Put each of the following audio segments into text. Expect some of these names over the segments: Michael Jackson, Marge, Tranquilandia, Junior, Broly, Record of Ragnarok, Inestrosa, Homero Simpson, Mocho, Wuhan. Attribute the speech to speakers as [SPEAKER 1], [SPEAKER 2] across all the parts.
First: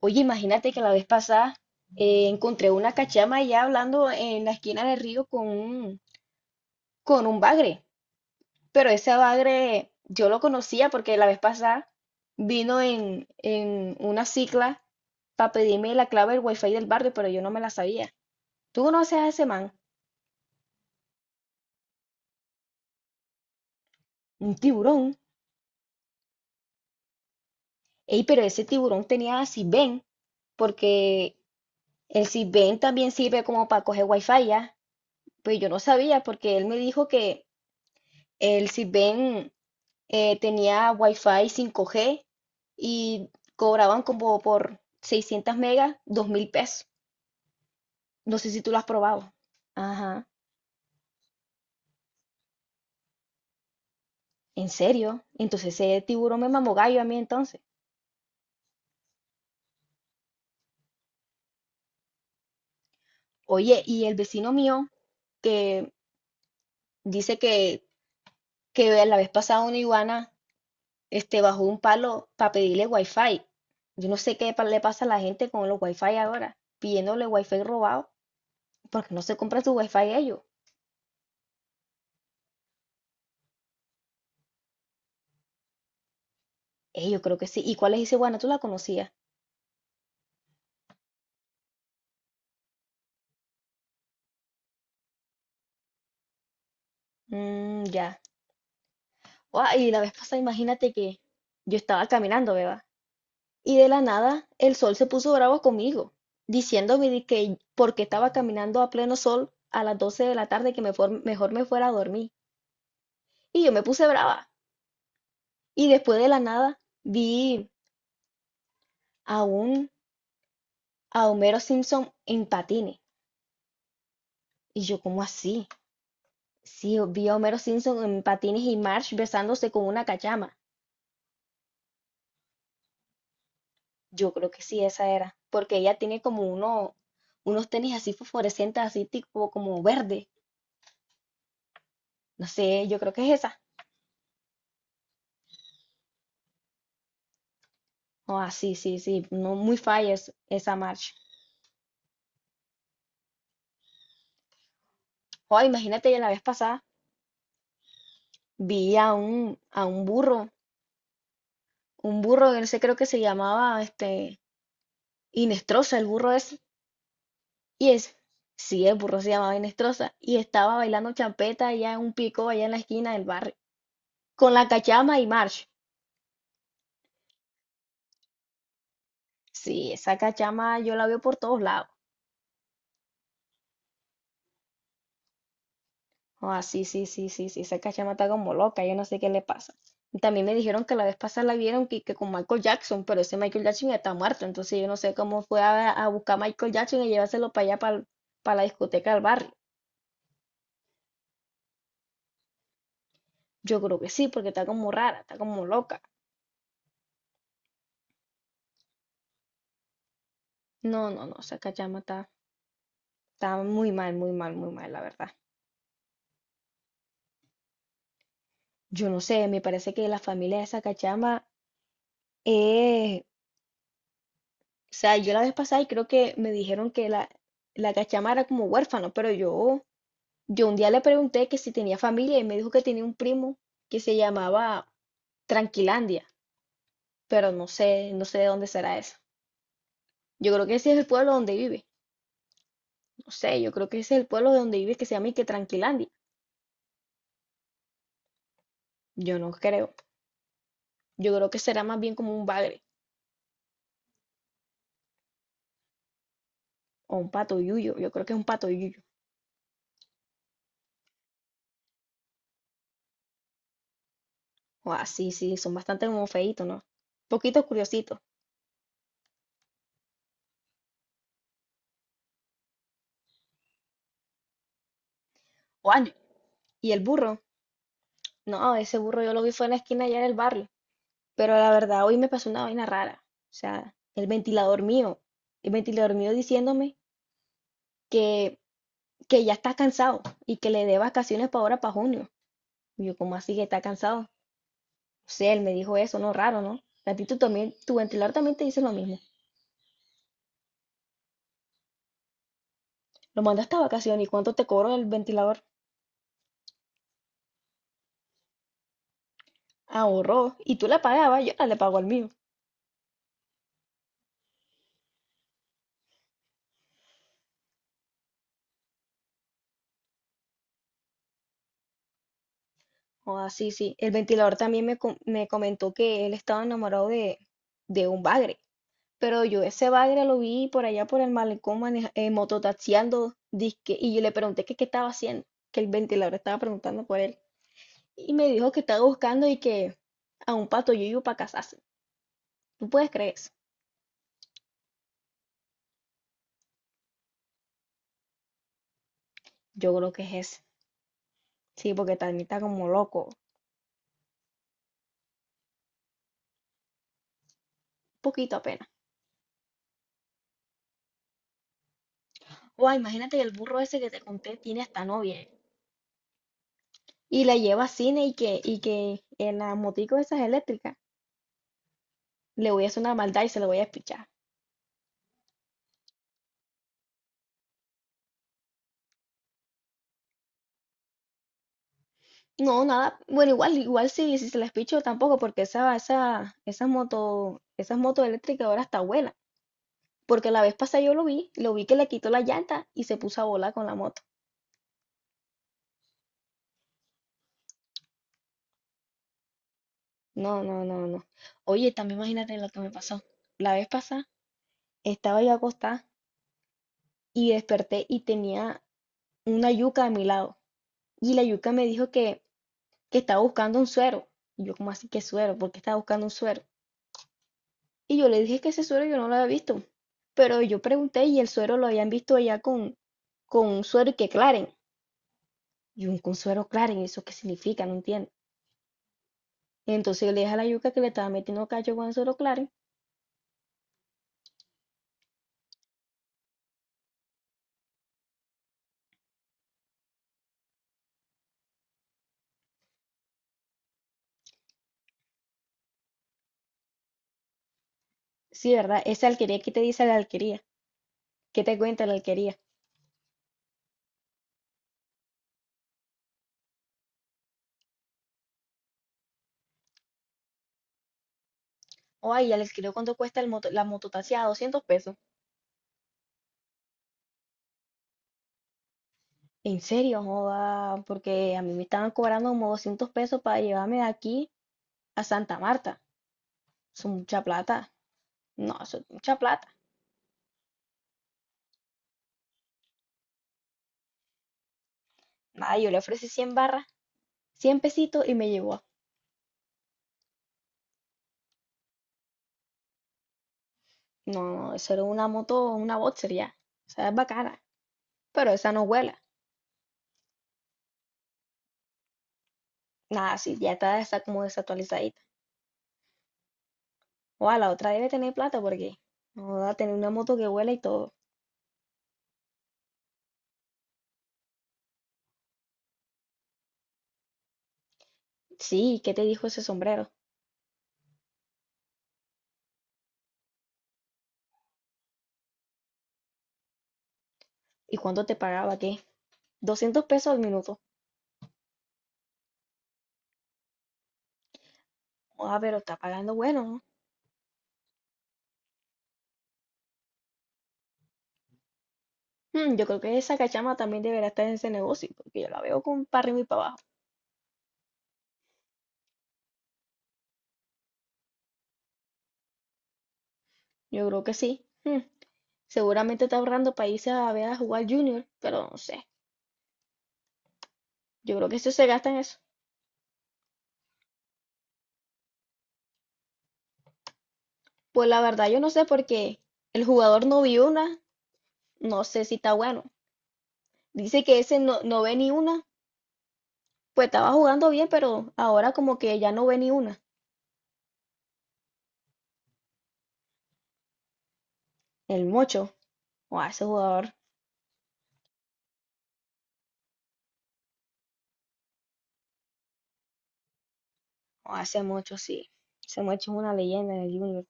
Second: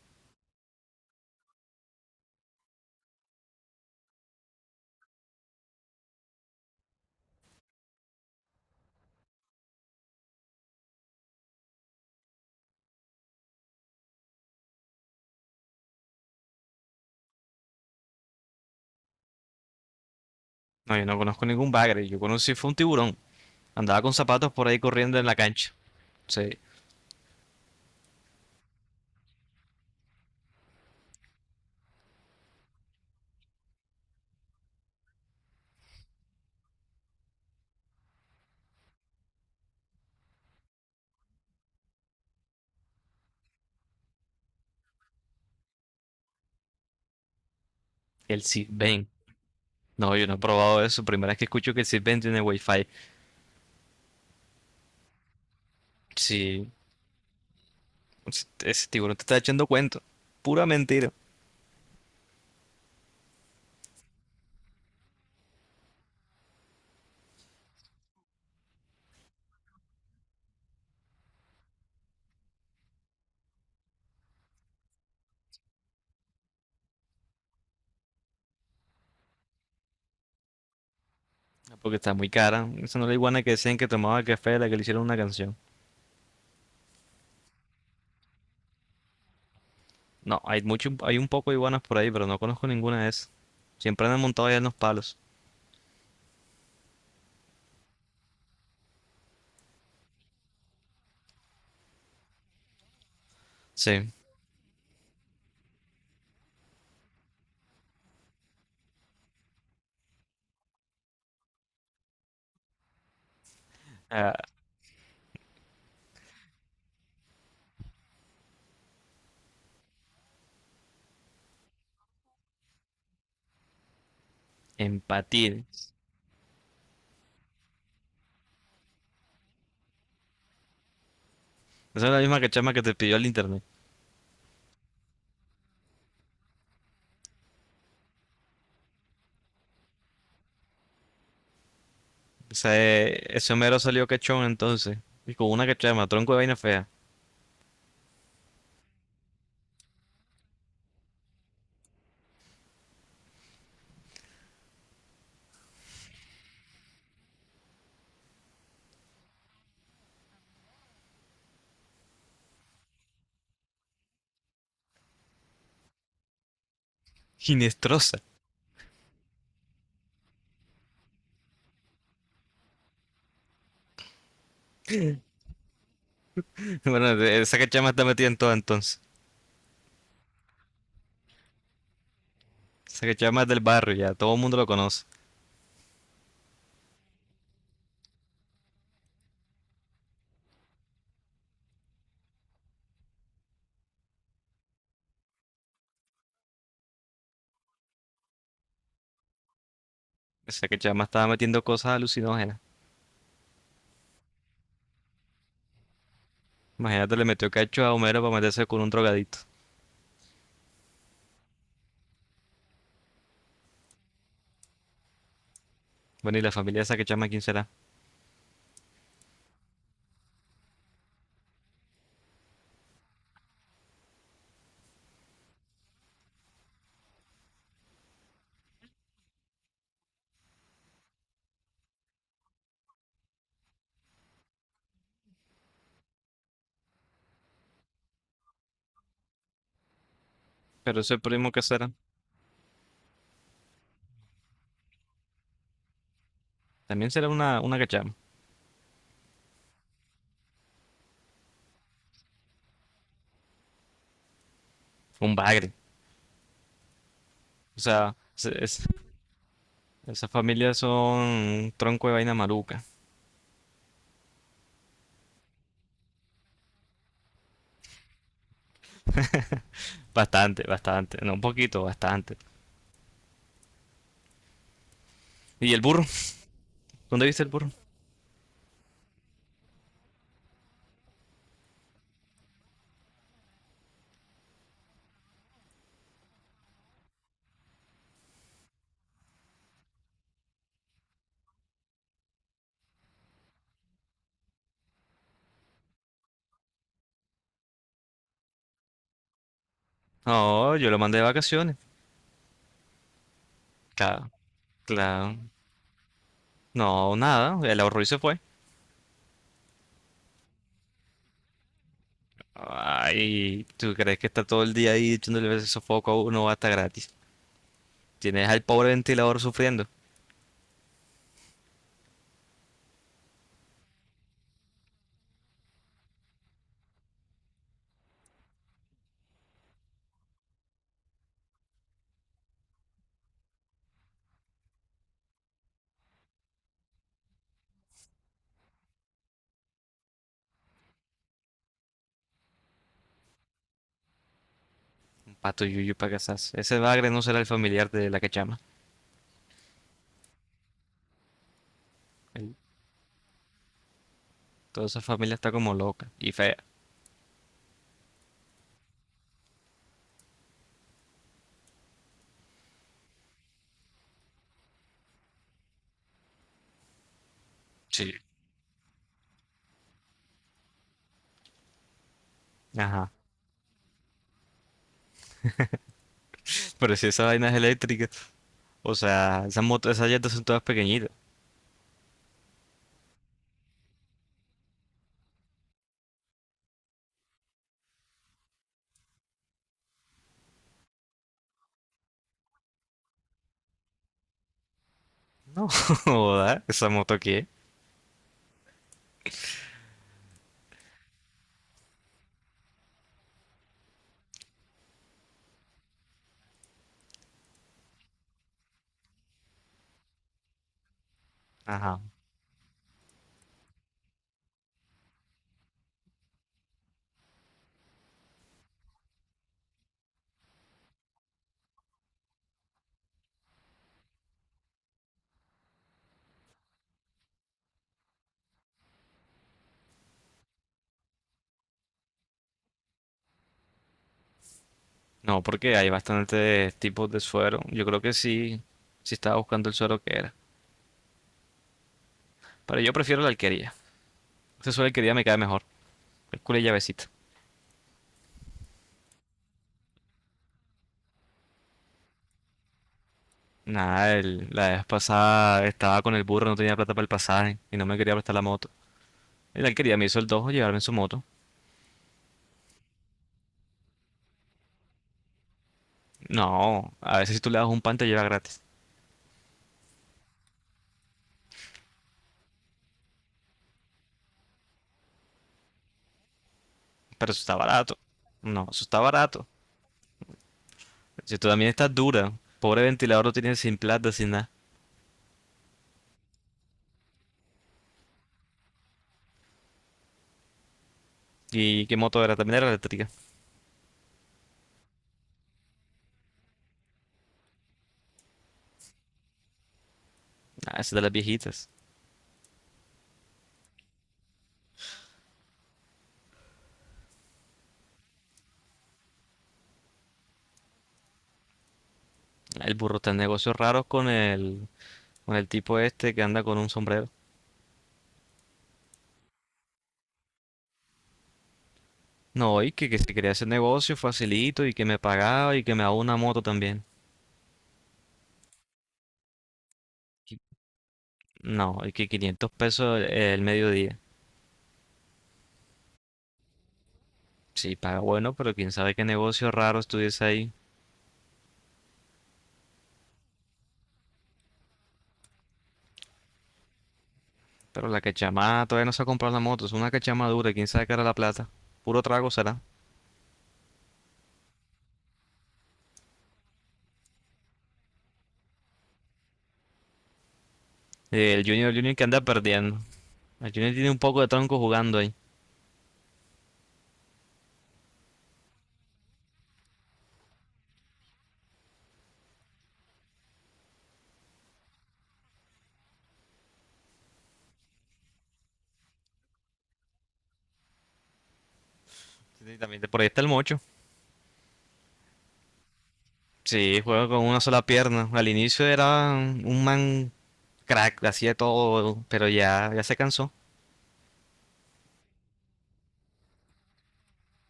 [SPEAKER 1] Oye, imagínate que la vez pasada encontré una cachama allá hablando en la esquina del río con un bagre. Pero ese bagre yo lo conocía porque la vez pasada vino en una cicla para pedirme la clave del wifi del barrio, pero yo no me la sabía. ¿Tú conoces a ese man?
[SPEAKER 2] No, yo no conozco ningún bagre. Yo conocí fue un tiburón. Andaba con
[SPEAKER 1] Un
[SPEAKER 2] zapatos por ahí
[SPEAKER 1] tiburón.
[SPEAKER 2] corriendo en la cancha. Sí,
[SPEAKER 1] Ey, pero ese tiburón tenía Sisbén, porque el Sisbén también sirve como para coger wifi ya. Pues yo no sabía porque él me dijo que el Sisbén tenía Wi-Fi 5G y cobraban como por 600 megas, 2 mil pesos. No
[SPEAKER 2] el
[SPEAKER 1] sé si tú lo has
[SPEAKER 2] Cisben.
[SPEAKER 1] probado.
[SPEAKER 2] No,
[SPEAKER 1] Ajá,
[SPEAKER 2] yo no he probado eso. Primera vez que escucho que el Cisben tiene wifi.
[SPEAKER 1] ¿en serio? Entonces ese tiburón me
[SPEAKER 2] Sí,
[SPEAKER 1] mamó gallo a mí entonces.
[SPEAKER 2] ese tiburón te está echando cuento. Pura mentira.
[SPEAKER 1] Oye, y el vecino mío que dice que la vez pasada una iguana bajó un palo para pedirle wifi. Yo no sé qué le pasa a la gente con los wifi ahora, pidiéndole wifi robado, porque no se compra su wifi ellos.
[SPEAKER 2] Porque está muy cara. Esa no es la iguana que decían que tomaba café de la que le hicieron una canción.
[SPEAKER 1] Yo creo que sí. ¿Y cuál es ese iguana? ¿Tú la conocías?
[SPEAKER 2] No, hay mucho, hay un poco de iguanas por ahí, pero no conozco ninguna de esas. Siempre andan montados allá en los palos.
[SPEAKER 1] Mm, ya. Guau, y la vez pasada, imagínate que yo estaba caminando, ¿verdad? Y de la
[SPEAKER 2] Sí.
[SPEAKER 1] nada el sol se puso bravo conmigo, diciéndome de que porque estaba caminando a pleno sol a las 12 de la tarde que me mejor me fuera a dormir. Y yo me puse
[SPEAKER 2] Ah,
[SPEAKER 1] brava. Y después de la nada vi a un a Homero Simpson en patines. Y yo, ¿cómo
[SPEAKER 2] empatir.
[SPEAKER 1] así? Sí, vi a Homero Simpson en patines y Marge besándose con una cachama.
[SPEAKER 2] Esa es la misma cachama que te pidió el internet.
[SPEAKER 1] Yo creo que sí, esa era, porque ella tiene unos tenis así fosforescentes, así tipo como verde. No sé, yo creo que
[SPEAKER 2] Ese,
[SPEAKER 1] es
[SPEAKER 2] ese
[SPEAKER 1] esa.
[SPEAKER 2] Homero salió cachón entonces. Y con una cachama, tronco de vaina fea.
[SPEAKER 1] Ah, sí, sí, sí, no muy falla esa marcha. Oh, imagínate, yo la vez pasada vi a un burro que no sé, creo que se llamaba Inestrosa, el burro ese. Y es,
[SPEAKER 2] Ginestrosa.
[SPEAKER 1] sí, el burro se llamaba Inestrosa. Y estaba bailando champeta allá en un pico, allá en la esquina del barrio, con la cachama y march.
[SPEAKER 2] Bueno, esa cachama está metida en todo entonces.
[SPEAKER 1] Sí, esa cachama yo la veo por todos lados.
[SPEAKER 2] Esa cachama es del barrio ya, todo el mundo lo conoce.
[SPEAKER 1] Oh, ah, sí, sí, sí, sí, sí, esa cachama está como loca, yo no sé qué le pasa. Y también me dijeron que la vez pasada la vieron que con Michael Jackson, pero ese Michael Jackson ya está muerto, entonces yo no sé cómo fue a buscar a Michael Jackson y llevárselo para allá, para la discoteca del barrio.
[SPEAKER 2] Esa cachama estaba metiendo cosas alucinógenas.
[SPEAKER 1] Yo creo que sí, porque está como rara, está como loca.
[SPEAKER 2] Imagínate, le metió cacho a Homero para meterse con un drogadito.
[SPEAKER 1] No, no, no, esa cachama está muy mal, muy mal, muy mal, la verdad.
[SPEAKER 2] Bueno, y la familia de esa cachama, ¿quién será?
[SPEAKER 1] Yo no sé, me parece que la familia de esa cachama es... O sea, yo la vez pasada y creo que me dijeron que la cachama era como huérfano, pero yo... Yo un día le pregunté que si tenía familia y me dijo que tenía un primo que se llamaba Tranquilandia, pero no sé, no sé de dónde será eso. Yo creo que ese es
[SPEAKER 2] Pero
[SPEAKER 1] el
[SPEAKER 2] ese
[SPEAKER 1] pueblo
[SPEAKER 2] primo
[SPEAKER 1] donde
[SPEAKER 2] que
[SPEAKER 1] vive.
[SPEAKER 2] será,
[SPEAKER 1] No sé, yo creo que ese es el pueblo de donde vive que se llama y que Tranquilandia.
[SPEAKER 2] también será una cachama.
[SPEAKER 1] Yo no creo. Yo creo que será más bien como un bagre
[SPEAKER 2] Un bagre.
[SPEAKER 1] o un pato
[SPEAKER 2] O
[SPEAKER 1] yuyo. Yo
[SPEAKER 2] sea,
[SPEAKER 1] creo que es un pato yuyo.
[SPEAKER 2] esas familias son un tronco de vaina maluca.
[SPEAKER 1] O así, sí, son bastante como feitos, ¿no? Poquitos curiositos.
[SPEAKER 2] Bastante, bastante. No, un poquito, bastante. ¿Y el
[SPEAKER 1] O
[SPEAKER 2] burro?
[SPEAKER 1] año. Y el
[SPEAKER 2] ¿Dónde viste
[SPEAKER 1] burro.
[SPEAKER 2] el burro?
[SPEAKER 1] No, ese burro yo lo vi fue en la esquina allá en el barrio. Pero la verdad, hoy me pasó una vaina rara. O sea, el ventilador mío diciéndome que, que ya está cansado y que le dé vacaciones para ahora, para junio. Y yo, ¿cómo así que está cansado? O sea, él me dijo eso, no, raro, ¿no? A ti tú también, tu ventilador también te dice lo mismo.
[SPEAKER 2] No, yo lo mandé de vacaciones.
[SPEAKER 1] Lo mandaste a vacaciones y
[SPEAKER 2] Claro,
[SPEAKER 1] cuánto te cobró el
[SPEAKER 2] claro.
[SPEAKER 1] ventilador.
[SPEAKER 2] No, nada, el ahorro y se fue.
[SPEAKER 1] Ahorró. Y tú la pagabas, yo la le pago al mío.
[SPEAKER 2] Ay, ¿tú crees que está todo el día ahí echándole ese sofoco a uno hasta gratis? Tienes al pobre ventilador sufriendo.
[SPEAKER 1] Ah, sí, sí. El ventilador también me comentó que él estaba enamorado de un bagre. Pero yo ese bagre lo vi por allá por el malecón mototaxiando, disque, y yo le pregunté que qué estaba haciendo, que el ventilador estaba preguntando por él. Y me dijo que estaba buscando y que a un pato yuyu para casarse. ¿Tú puedes creer eso?
[SPEAKER 2] Un pato yuyu para casas. Ese bagre no será el familiar de la que llama.
[SPEAKER 1] Yo creo que es ese. Sí, porque también
[SPEAKER 2] El-
[SPEAKER 1] está como loco.
[SPEAKER 2] Toda esa familia está como loca y fea.
[SPEAKER 1] Poquito apenas. O imagínate que el burro ese que te conté tiene hasta novia. Y la lleva a
[SPEAKER 2] Sí.
[SPEAKER 1] cine y que en las moticos esas eléctricas le voy a hacer
[SPEAKER 2] Ajá.
[SPEAKER 1] una maldad y se lo voy a espichar.
[SPEAKER 2] Pero si esa vaina es eléctrica. O sea, esas motos, esas llantas son todas pequeñitas.
[SPEAKER 1] No, nada. Bueno, igual, igual si se les picho tampoco, porque esa moto, esas motos eléctricas ahora está buena. Porque la vez pasada yo lo vi que le quitó la llanta y se puso a volar con la moto.
[SPEAKER 2] No, joda, ¿esa moto qué?
[SPEAKER 1] No, no, no, no. Oye, también imagínate lo que me pasó. La vez pasada estaba yo acostada y desperté y tenía una yuca a mi lado. Y la yuca me
[SPEAKER 2] Ajá.
[SPEAKER 1] dijo que estaba buscando un suero. Y yo, como así que suero? ¿Por qué estaba buscando un suero? Y yo le dije que ese suero yo no lo había visto. Pero yo pregunté y el suero lo habían visto allá con un suero y que claren. Y un con suero claren, ¿eso qué significa? No entiendo. Entonces yo le dije a la yuca que le estaba metiendo cacho con el suero claren.
[SPEAKER 2] No, porque hay bastantes tipos de suero. Yo creo que sí, sí estaba buscando el suero que era. Pero yo prefiero la alquería. Ese suero de alquería me cae mejor. El culo y llavecita.
[SPEAKER 1] Sí, ¿verdad? Esa alquería, ¿qué te dice la alquería? ¿Qué te cuenta la alquería?
[SPEAKER 2] Nada, la vez pasada estaba con el burro, no tenía plata para el pasaje y no me quería prestar la moto. Y la alquería me hizo el dojo llevarme en su moto.
[SPEAKER 1] O ay, ya les creo cuánto cuesta el moto, la mototaxia, 200 pesos.
[SPEAKER 2] No, a veces si tú le das un pan te lleva gratis.
[SPEAKER 1] En serio, joda, porque a mí me estaban cobrando como 200 pesos para llevarme de aquí a Santa Marta. Son
[SPEAKER 2] Pero eso
[SPEAKER 1] mucha
[SPEAKER 2] está
[SPEAKER 1] plata.
[SPEAKER 2] barato. No,
[SPEAKER 1] No,
[SPEAKER 2] eso
[SPEAKER 1] eso
[SPEAKER 2] está
[SPEAKER 1] es mucha
[SPEAKER 2] barato.
[SPEAKER 1] plata.
[SPEAKER 2] Si tú también estás dura. Pobre ventilador lo tienes sin plata, sin nada.
[SPEAKER 1] Nada, yo le ofrecí 100 barras. 100 pesitos y me llevó.
[SPEAKER 2] ¿Y qué moto era? También era eléctrica.
[SPEAKER 1] No, no, eso era una moto, una boxer ya. O sea, es bacana, pero esa no vuela.
[SPEAKER 2] Ah, esa es de las viejitas.
[SPEAKER 1] Nada, sí, ya está esa como desactualizadita. O la otra debe tener plata porque no va a tener una moto que vuela y todo.
[SPEAKER 2] El burro está en negocios raros con con el tipo este que anda con un sombrero.
[SPEAKER 1] Sí, ¿qué te dijo ese sombrero?
[SPEAKER 2] No, que se quería hacer negocio facilito y que me pagaba y que me daba una moto también.
[SPEAKER 1] ¿Y cuánto te pagaba? ¿Qué? 200 pesos al
[SPEAKER 2] Y-
[SPEAKER 1] minuto.
[SPEAKER 2] No, y que 500 pesos el mediodía.
[SPEAKER 1] Ah, pero está pagando bueno, ¿no?
[SPEAKER 2] Sí, paga bueno, pero quién sabe qué negocio raro estuviese ahí.
[SPEAKER 1] Hmm, yo creo que esa cachama también deberá estar en ese negocio, porque yo la veo con para arriba y para abajo.
[SPEAKER 2] Pero la cachamada todavía no se ha comprado la moto, es una cachamada dura, quién sabe qué era la plata. Puro trago será.
[SPEAKER 1] Yo creo que sí. Hmm, seguramente está ahorrando para irse a ver a jugar Junior, pero no sé. Yo creo que eso
[SPEAKER 2] El
[SPEAKER 1] se
[SPEAKER 2] Junior que
[SPEAKER 1] gasta en
[SPEAKER 2] anda
[SPEAKER 1] eso.
[SPEAKER 2] perdiendo. El Junior tiene un poco de tronco jugando ahí.
[SPEAKER 1] Pues la verdad yo no sé porque el jugador no vio una, no sé si está bueno. Dice que ese no, no ve ni una, pues estaba jugando bien, pero ahora como que ya no ve ni una.
[SPEAKER 2] Sí, también por ahí está el mocho.
[SPEAKER 1] El Mocho, o ese
[SPEAKER 2] Sí, juega
[SPEAKER 1] jugador,
[SPEAKER 2] con una sola pierna. Al inicio era un man crack, hacía todo, pero ya, ya se cansó
[SPEAKER 1] o ese Mocho sí, ese Mocho es una leyenda en el Junior.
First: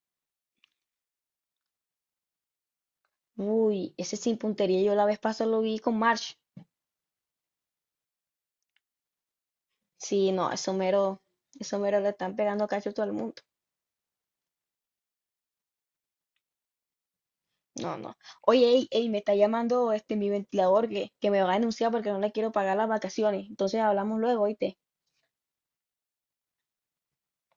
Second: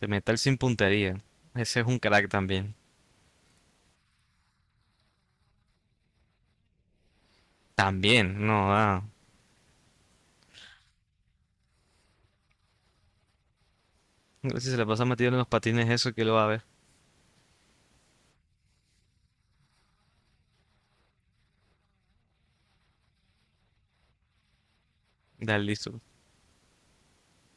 [SPEAKER 2] de meter sin puntería. Ese es un crack también.
[SPEAKER 1] Uy, ese sin puntería yo la vez pasada lo vi con March.
[SPEAKER 2] También, no, ah.
[SPEAKER 1] Sí, no, eso mero le están pegando cacho a todo el mundo.
[SPEAKER 2] Si se le pasa metido en los patines eso, ¿que lo va a ver?
[SPEAKER 1] No, no. Oye, ey, ey, me está llamando este mi ventilador que me va a denunciar porque no le quiero pagar las vacaciones. Entonces hablamos luego, ¿oíste?
[SPEAKER 2] Da listo.